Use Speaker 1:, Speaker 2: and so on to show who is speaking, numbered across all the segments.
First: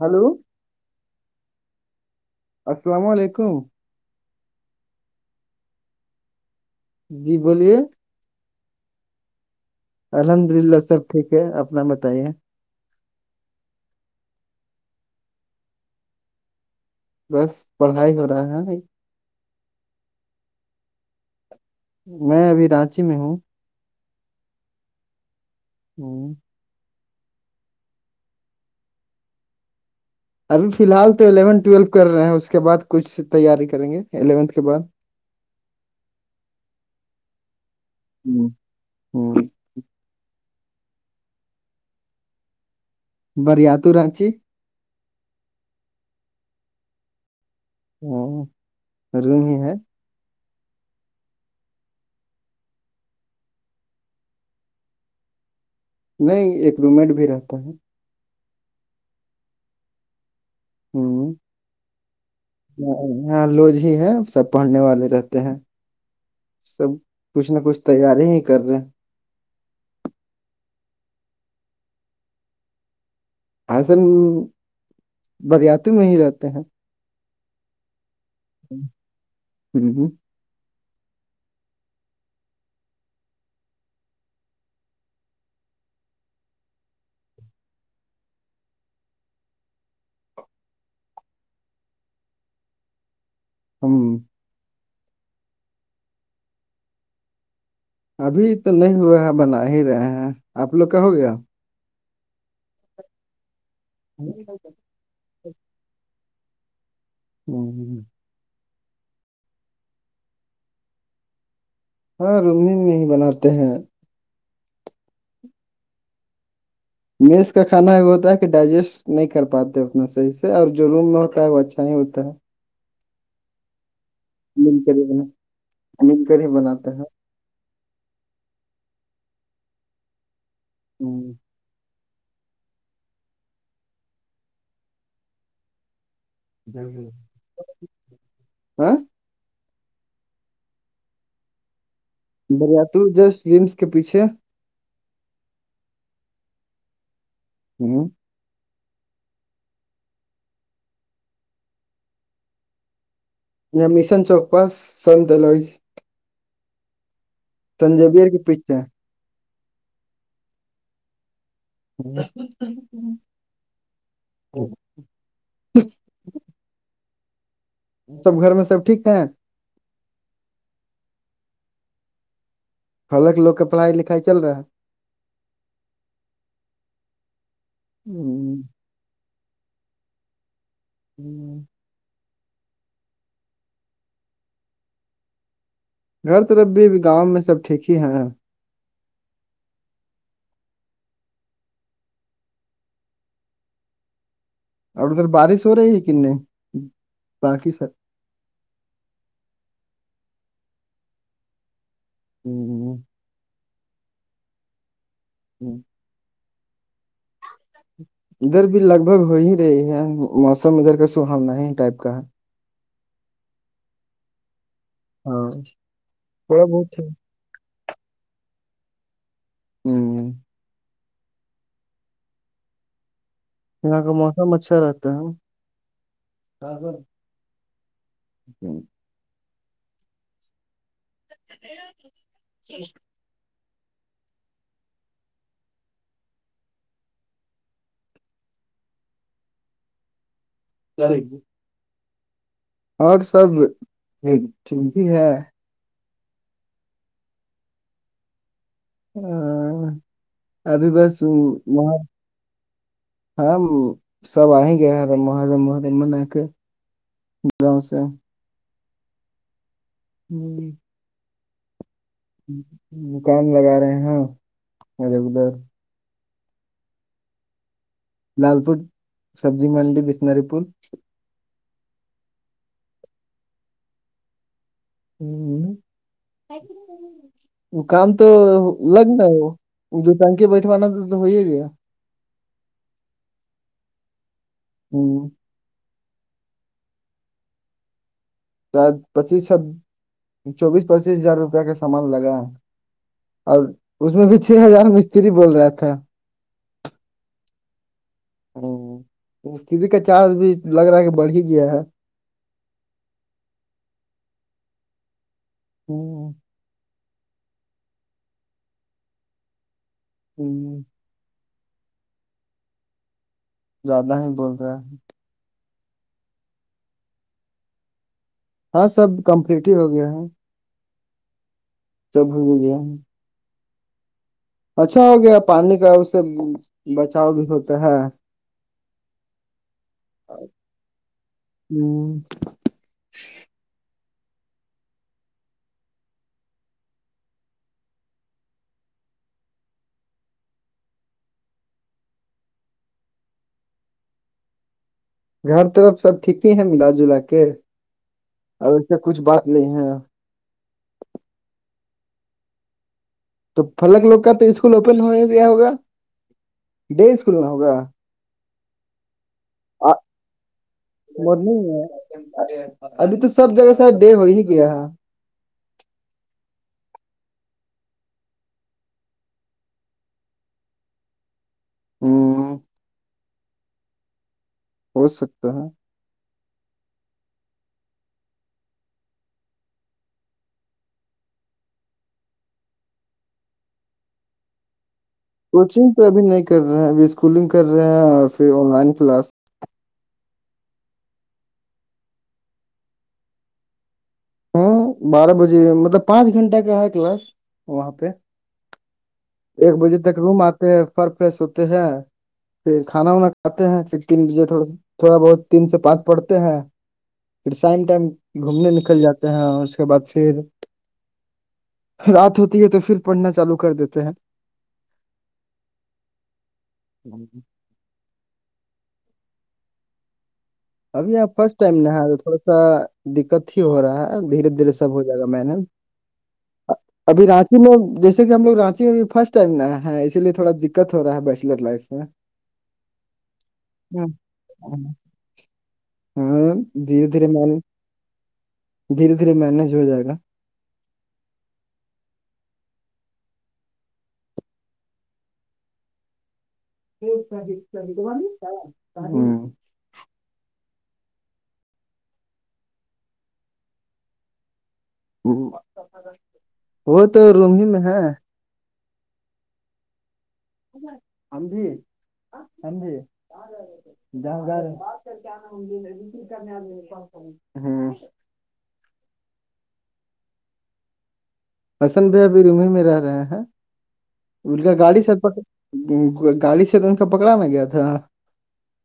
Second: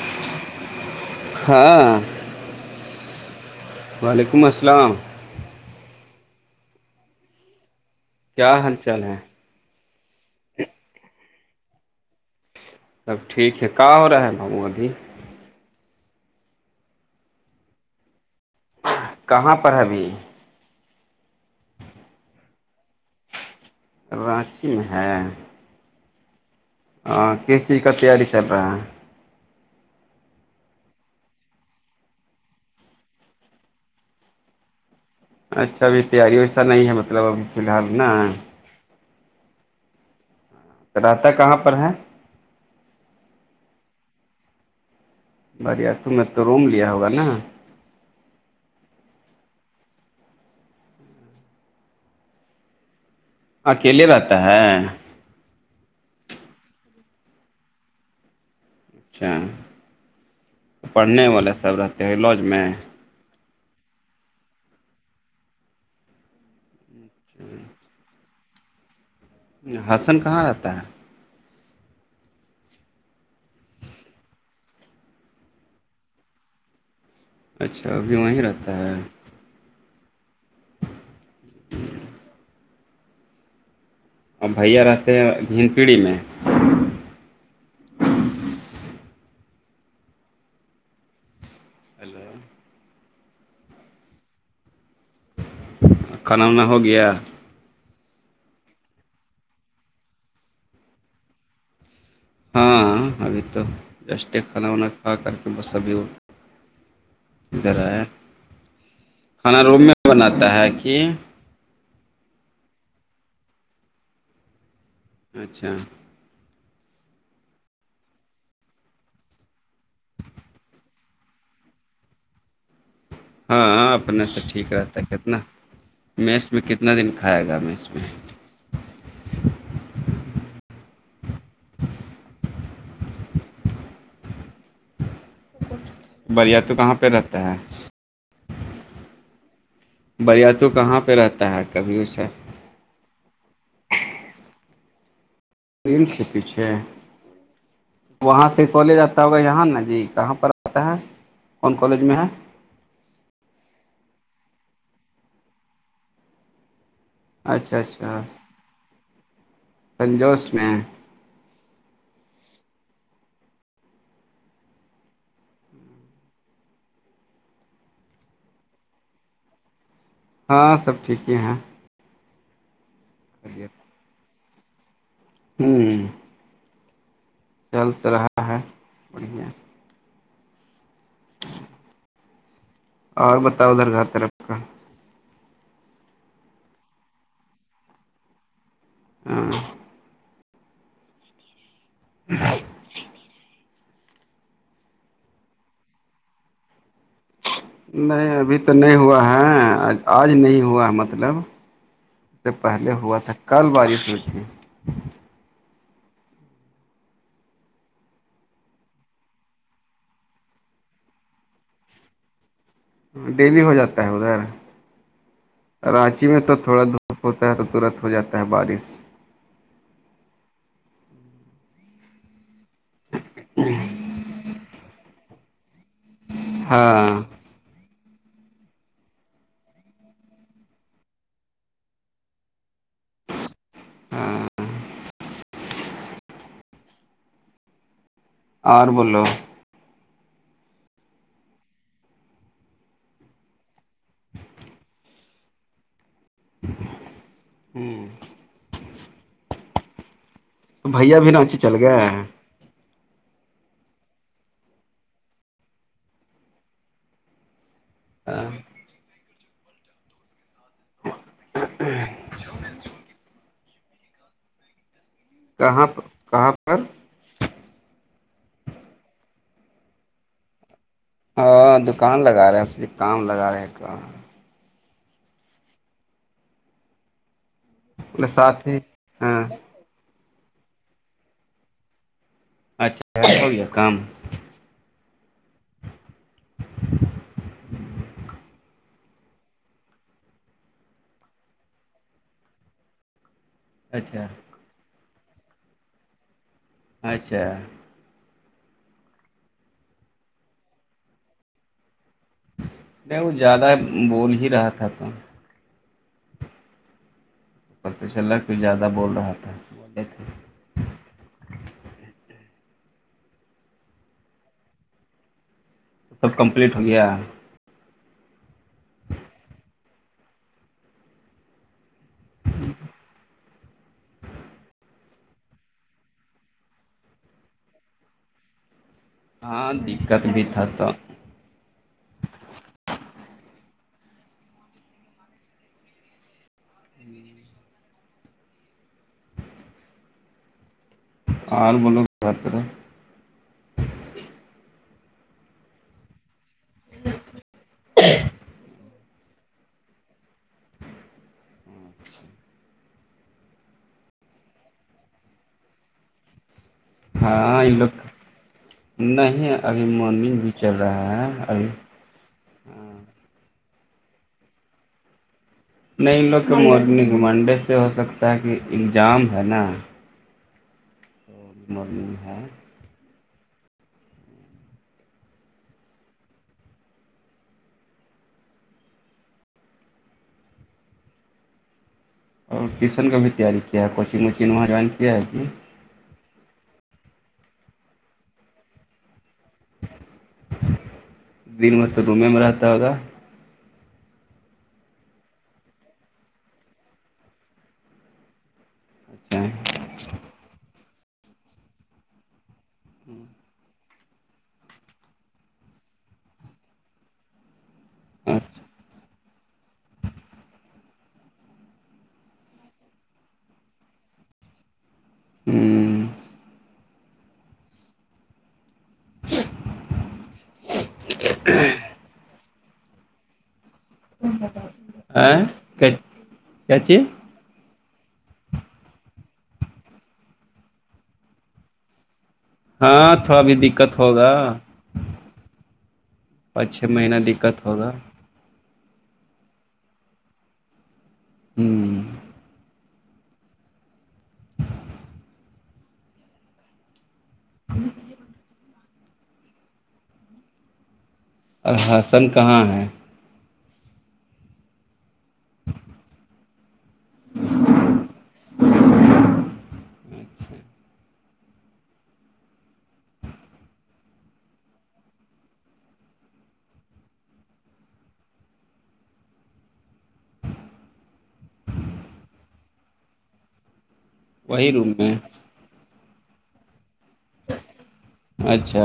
Speaker 1: hello
Speaker 2: ہاں
Speaker 1: السلام علیکم
Speaker 2: وعلیکم السلام
Speaker 1: جی بولیے
Speaker 2: کیا حال چال ہے
Speaker 1: الحمد للہ سب ٹھیک ہے اپنا بتائیے
Speaker 2: سب ٹھیک ہے کہاں ہو رہا ہے بابو ابھی
Speaker 1: بس پڑھائی ہو رہا ہے
Speaker 2: کہاں پر ابھی ہاں
Speaker 1: میں ابھی رانچی میں ہوں
Speaker 2: رانچی میں ہے
Speaker 1: ہوں
Speaker 2: ہاں کے سی کا تیاری چل رہا ہے
Speaker 1: ارے فی الحال تو الیون ٹویلو کر رہے ہیں اس کے بعد کچھ تیاری کریں گے الیونتھ کے بعد
Speaker 2: اچھا ابھی تیاری ویسا نہیں ہے مطلب ابھی فی الحال نا
Speaker 1: ہوں
Speaker 2: رہتا کہاں پر ہے
Speaker 1: برییا رانچی
Speaker 2: بھیا تم نے تو روم لیا ہوگا نا
Speaker 1: او روم ہی ہے
Speaker 2: اکیلے رہتا ہے
Speaker 1: نہیں ایک روم مٹ بھی رہتا ہے
Speaker 2: اچھا پڑھنے والا سب رہتے لوج میں
Speaker 1: یہاں لوج ہی ہے سب پڑھنے والے رہتے ہیں سب کچھ نہ کچھ تیاری ہی کر رہے ہیں
Speaker 2: حسن کہاں رہتا ہے
Speaker 1: حصل بریاتی میں ہی رہتے ہیں
Speaker 2: اچھابھی وہاں رہات
Speaker 1: ہوں
Speaker 2: اور بھیا رہتے ہیں ہن پیڑھی میں ہیلو
Speaker 1: ہاں
Speaker 2: کھانانا ہو گیا
Speaker 1: ابھی تو نہیں ہوا ہے بنا ہی رہے ہیں آپ لوگ کا ہو گیا
Speaker 2: ہاں ابھی تو جسٹ کھانا وانا کھا کر کے بس ابھی ہو ادھر ہے
Speaker 1: ہوں
Speaker 2: کھانا روم میں بناتا ہے کہ
Speaker 1: ہاں رن میں ہی بناتے ہیں
Speaker 2: اچھا
Speaker 1: میز کا کانا وہ ہوتا ہے کہ ڈائجیسٹ نہیں کر پاتے اپنا صحیح سے اور جو روم میں ہوتا ہے وہ اچھا نہیں ہوتا ہے
Speaker 2: ہاں اپنے سے ٹھیک
Speaker 1: مل کر
Speaker 2: رہتا
Speaker 1: ہی
Speaker 2: ہے کتنا
Speaker 1: بنا مل کر ہی
Speaker 2: میس میں
Speaker 1: بناتے
Speaker 2: کتنا
Speaker 1: ہیں
Speaker 2: دن کھائے گا می میں
Speaker 1: ہوں
Speaker 2: بریا تو کہاں پہ رہتا ہے
Speaker 1: ہاں
Speaker 2: بریا توو کہاں پہ رہتا ہے کبھی اسے
Speaker 1: دریاتو جس ومس کے پیچھے
Speaker 2: رل کپتی
Speaker 1: ہوں
Speaker 2: وہاں سے کالج آتا ہوگا یہاں نا جی کہاں پر آتا ہے کون کالج میں ہے
Speaker 1: مشن چوک پاس ست لوئیس
Speaker 2: اچھا اچھا
Speaker 1: تنجویر کی پیچھے
Speaker 2: سنجوس میں
Speaker 1: نہیں سب گھر میں سب ٹھیک ہے
Speaker 2: ہاں سب ٹھیک ہی ہیں
Speaker 1: حالک لوگ کے پڑھائی لکھائی چل رہا ہے
Speaker 2: ہوں چلتے رہا ہے بڑھیا
Speaker 1: [unintelligible]
Speaker 2: اور بتاؤ ادھر ترف کا
Speaker 1: ہر طرف بھی گاؤں میں سب ٹھیک ہی ہے
Speaker 2: ہاں [unintelligible]
Speaker 1: اور ادھر بارش ہو رہی ہے کنے باقی سر
Speaker 2: نہیں ابھی تو نہیں ہوا ہے آج نہیں ہوا مطلب سے پہلے ہوا تھا کل بارش ہوئی تھی
Speaker 1: [unintelligible] ادھر بھی لگ بھگ ہو ہی رہی ہے موسم ادھر کا سہونا ہی ٹائپ کا ہے
Speaker 2: ڈیلی ہو جاتا ہے ادھر
Speaker 1: ہاں
Speaker 2: رانچی میں تو تھوڑا
Speaker 1: بہت ہے
Speaker 2: دھپ ہو ط تو ترت ہو جاتا ہے بارش
Speaker 1: ہوں یہ کا موسم اچھا رہتا ہے
Speaker 2: ہاں
Speaker 1: [unintelligible]
Speaker 2: ہاں اور بولو
Speaker 1: سرے اور سب ٹھیک ہی ہے
Speaker 2: ہوں
Speaker 1: ہاں ابھی
Speaker 2: تو
Speaker 1: بس
Speaker 2: بھیا بھی رانچی چل
Speaker 1: وہاں
Speaker 2: گئے ہیں
Speaker 1: ہاں سب آئیں گے ہر محرم محرم منا کے گاؤ سے
Speaker 2: ہاں
Speaker 1: ہوں
Speaker 2: [unintelligible]
Speaker 1: کان لگا رہے ہیں ادھر ادھر
Speaker 2: کہاں پر کہاں پر
Speaker 1: لال فوٹ سبزی ملڈی بسناری پول
Speaker 2: ہاں دکان لگا رہے ہیںے کام لگا رہے ہیں کہاں
Speaker 1: وہ کام تو
Speaker 2: ساتھ ہی
Speaker 1: لگنا ہے
Speaker 2: ہاں
Speaker 1: وہ جو ٹانکے بیٹھوانا تو ہو ہی گیا
Speaker 2: اچھا ہو گیا کام
Speaker 1: ہوں
Speaker 2: [unintelligible]
Speaker 1: پچیس س چوبیس پچیس ہزار روپیہ کا سامان لگا اور اس میں
Speaker 2: اچھا
Speaker 1: بھی چھ ہزار مستری بول رہے تھاے
Speaker 2: اچھا
Speaker 1: متںری کا چارج بھی لگ رہا ہے کہ بڑھ ہی گیا ہے
Speaker 2: میں وہ زیادہ بول ہی رہا تھا تو
Speaker 1: ہوں
Speaker 2: پت چلا کوئی زیادہ بول رہا تھا بولے تھے
Speaker 1: ہوں زیادہ ہی بول رہے ہے
Speaker 2: سب کمپلیٹ ہو گیا
Speaker 1: ہاں سب کمپلیٹ ہی ہو گیا ہے سب ہو گ گیا اچھا ہو گیا پانی کا اس سے بچاؤ بھی ہوتا ہے
Speaker 2: ہاں دقت بھی تھا تو
Speaker 1: ہوں
Speaker 2: ہی [unintelligible] اور بولو سات
Speaker 1: گھر طرف سب ٹھیک ہی ہیں ملا جلا کے اور ایسے کچھ بات نہیں ہے تو پلک لوگ کا تو اسکول اوپن ہونے کیا ہوگا ڈے اسکول نہ
Speaker 2: ہاں
Speaker 1: ہوگا
Speaker 2: یہ لوگ نہیں ابھی منگ بھی چل رہا ہے ابھی
Speaker 1: مارننگ ابھی تو سب جگہ ساید دیر ہو ہی گیا ہے
Speaker 2: نہیں لوگ کہ منگمنڈے سے ہو سکتا ہے کہ الزام ہے نا مورنحا [unintelligible]
Speaker 1: ہ ہو سکتا ہے
Speaker 2: اور ٹیوشن کا بھی تیاری کیا ہے کوچنگ ووچنگ وہاں جوائن کیا ہے جھی
Speaker 1: کوچنگ تو ابھی نہیں کر رہے ہیں ابھی اسکولنگ کر رہے ہیں اور پھر آن لائن کلاس
Speaker 2: دن میں تو ڈوم میں رہتا ہوگا
Speaker 1: ہاں بارہ بجے مطلب پانچ گھنٹہ کا ہے کلاس وہاں پہ
Speaker 2: اچھا
Speaker 1: ایک بجے تک روم آتے ہیں فر فیشوتے ہیں پھر کھانا وانا کھاتے ہیں پھر تین بجے تھوڑا بہت تین سے پانچ پڑتے ہیں پھر سائم ٹائم گھومنے نکل جاتے ہیں اس کے بعد پھر رات ہوتی ہے تو پھر پڑھنا چالو کر دیتے ہیں
Speaker 2: ہوں
Speaker 1: ہوں ابھی آپ فرسٹ ٹائم نہ تھوڑا سا دقت ہی ہو رہا ہے دھیرے دھیرے سب ہو جائے گا م نے
Speaker 2: اچھا ہ کیا چیز
Speaker 1: ابھی رج میں جیسے کہ ہم لگ رانچی میں بھی فرسٹ ٹائم رہ ہے اسی لیے تھوڑا دقت ہو رہا ہے بیچلر لائف میں [unintelligible]
Speaker 2: ہاں تھو ابھی دقت ہوگا
Speaker 1: ہاں
Speaker 2: پانچ چھ
Speaker 1: دھیرے
Speaker 2: مہینہ
Speaker 1: دھیرے
Speaker 2: دقت
Speaker 1: م
Speaker 2: ہوگا
Speaker 1: دھیرے دھیرے مینج ہو جائے گا
Speaker 2: ہوں
Speaker 1: س د کو ب [unintelligible]
Speaker 2: الحسن کہاں ہے
Speaker 1: وہ تو روم ہی میں ہے
Speaker 2: اچھا [unintelligible]
Speaker 1: امبھی امب کرنے ہ [unintelligible] بسن بھی ابھی ر ہی میں رہ رہے ہیں انک
Speaker 2: وہی روم
Speaker 1: گاڑی
Speaker 2: میں
Speaker 1: سر پک گاڑی سے تو ان کا پکڑاانا گیا تھا
Speaker 2: اچھا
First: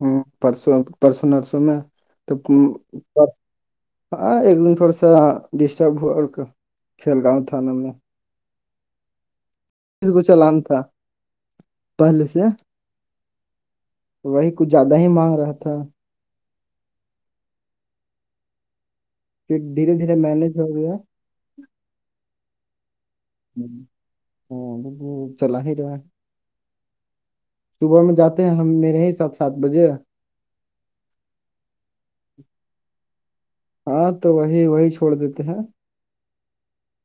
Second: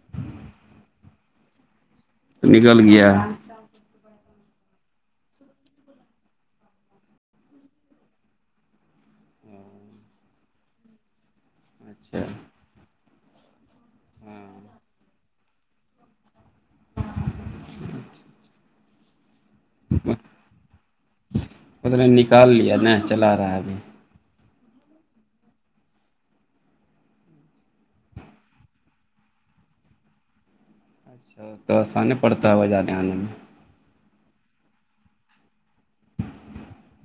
Speaker 1: ہوں پرسوں پرسوں نرسوں میں تو
Speaker 2: نکل گیا
Speaker 1: پر ہاں ایک دن تھوڑا سا ڈسٹرب ہوا اور کھیل گاؤں تھانے میں س کو چلان تھا
Speaker 2: اچھا
Speaker 1: پہلے سے وہی
Speaker 2: ہاں
Speaker 1: کچھ زیادہ ہی مانگ رہا تھا دھیرے دھیرے مینج ہو گیا
Speaker 2: اد نے نکال لیا ن چلا رہا ہے ابھی
Speaker 1: ہوں، چلا ہییروا صبح میں جاتے ہیں ہم میرے ہی سات سات بجے
Speaker 2: اچھا تو آسانی پڑتا ہے ہو جانے آنے میں
Speaker 1: ہاں تو وہی وہی چھوڑ دیتے ہیں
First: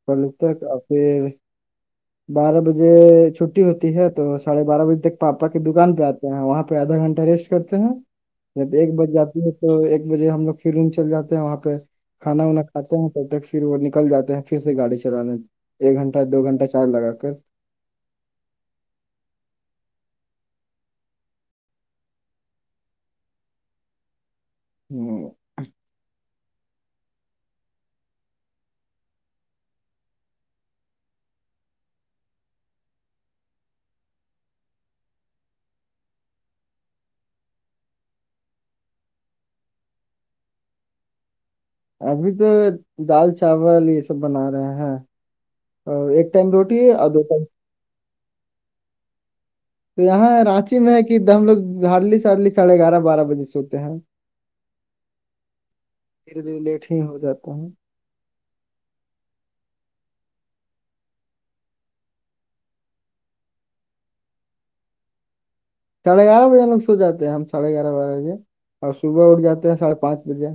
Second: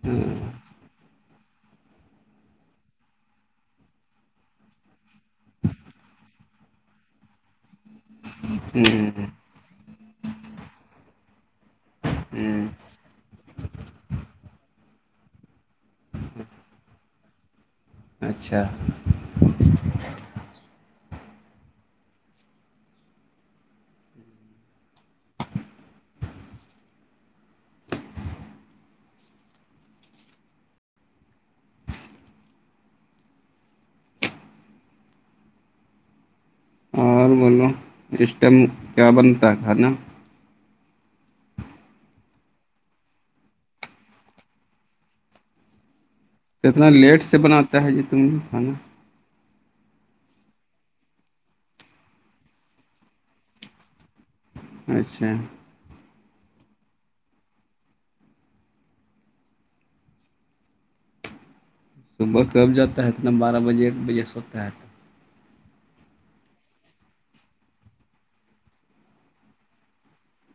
Speaker 1: کل تک آ پھر
Speaker 2: اچا
Speaker 1: بارہ بجے چھٹی ہوتی ہے تو سڑھے بارہ بجے تک پاپا کی دکان پہ آتے ہیں وہاں پہ آدھا گھنٹہ ریسٹ کرتے ہیں جب ایک بج جاتی ہے تو ایک بجے ہم لوگ فھر روم چل جاتے ہیں وہاں پہ کھانا وانا کھاتے ہیں تب تک پھر وہ نکل جاتے ہیں پھر سے گاڑی چلانے ایک گھنٹہ دو گھنٹہ چار لگا کر
Speaker 2: اچھا
Speaker 1: ہوں
Speaker 2: اور بولو اس ٹائم کیا بنتا ہے کھانا
Speaker 1: ابھی تو دال چاول یہ سب بنا رہے ہیں ایک ٹائم روٹی اور دو ٹائم
Speaker 2: تا ہے جو تم یہ فانہ
Speaker 1: تو یہاں رانچی میں ہے کہ ہم لوگ ہارلی سارلی ساڑھے گیارہ بارہ بجے سوتے ہیں
Speaker 2: اچھا
Speaker 1: پھر بھی لیٹ ہی ہو جا ہوں
Speaker 2: صبح کب جاتا ہے اتنا بارہ بجے ایک بجے سوتا ہے تو
Speaker 1: ساھے گیارہ بجے لگ سو جاتے ہم سڑھے گیارہ بجےجے اور صبح اٹھ جاتے ہیں ساڑھے پانچ بجے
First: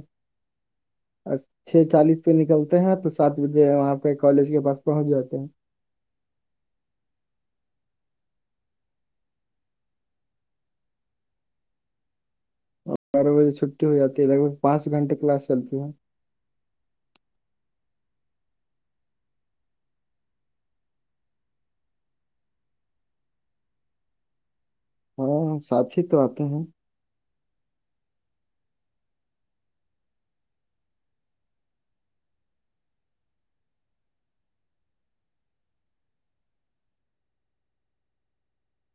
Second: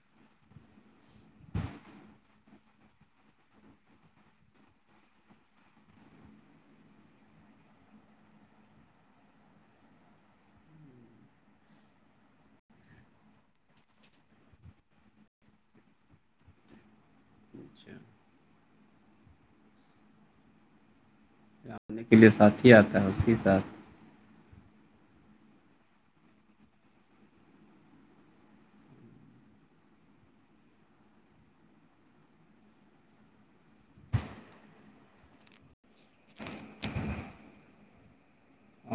Speaker 1: چھ چالیس پہ نکلتے ہیں تو سات بجے وہاں پہ کالج کے پاس پہنچ جاتے ہیں بارہ بجے چھٹی ہو جی ہے ل بھگ پانچ گھنٹے کلاس چلتی ہے
Speaker 2: اچھا آاننے کے لیے ساتھ ہی آتا ہے اسی ساتھ
Speaker 1: ہاں سچ ہی تو آتے ہیں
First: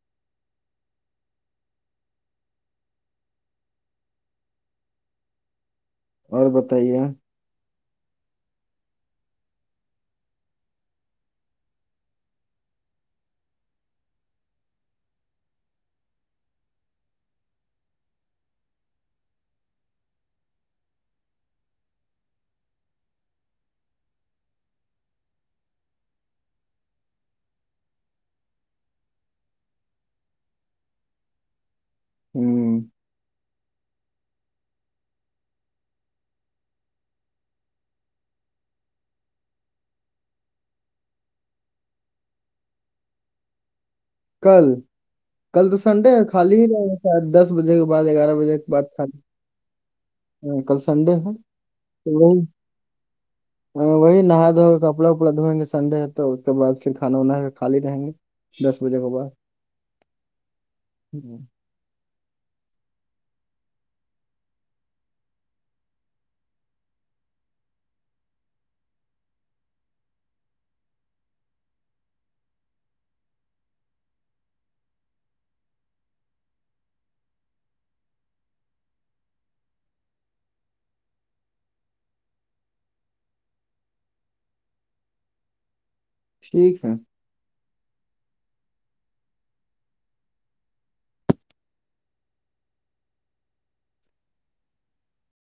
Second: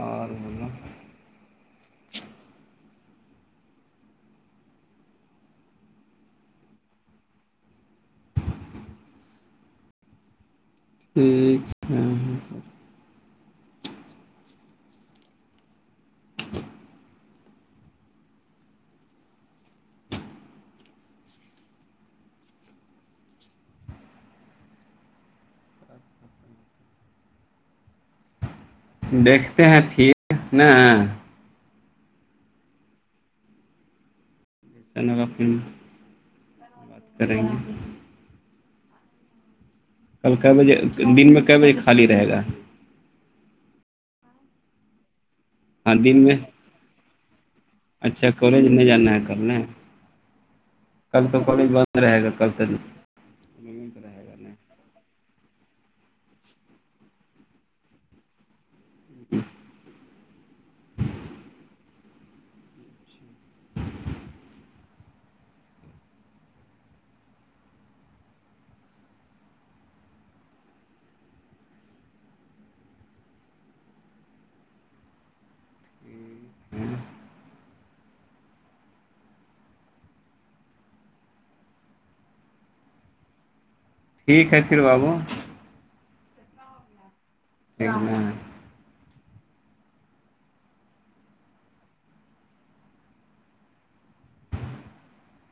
Speaker 2: اور
Speaker 1: اور بتائیے
Speaker 2: ٹھ ہاں ہاں ہاں دیکھتے ہیں ٹھیک نا
Speaker 1: ہوں
Speaker 2: ن کا فلم بات کریں گے کب ک بجے دن میں ک بجے خالی رہے گا
Speaker 1: کل
Speaker 2: ہ
Speaker 1: کل تو سنڈے خالی ہی رہے گ شاید دس بجے کے بعد
Speaker 2: اچھا
Speaker 1: گیارہ بجے
Speaker 2: کالج
Speaker 1: کے بعد
Speaker 2: نہیں جانا
Speaker 1: خالی
Speaker 2: ہے کرنے
Speaker 1: ہاں کل سنڈے ہے تو
Speaker 2: رہے گا
Speaker 1: وہی
Speaker 2: کل
Speaker 1: ہاں،
Speaker 2: [inaudible]
Speaker 1: وہی نہا
Speaker 2: گا
Speaker 1: دھو کر کپڑا وپڑا دوئیں گےنڈے ہے تو اس کے بعد پھر کھا وناا کر ک خالی رہیں گے خبجے خبر
Speaker 2: ٹھیک ہے پھر بابو
Speaker 1: ٹھیک ہے
Speaker 2: ا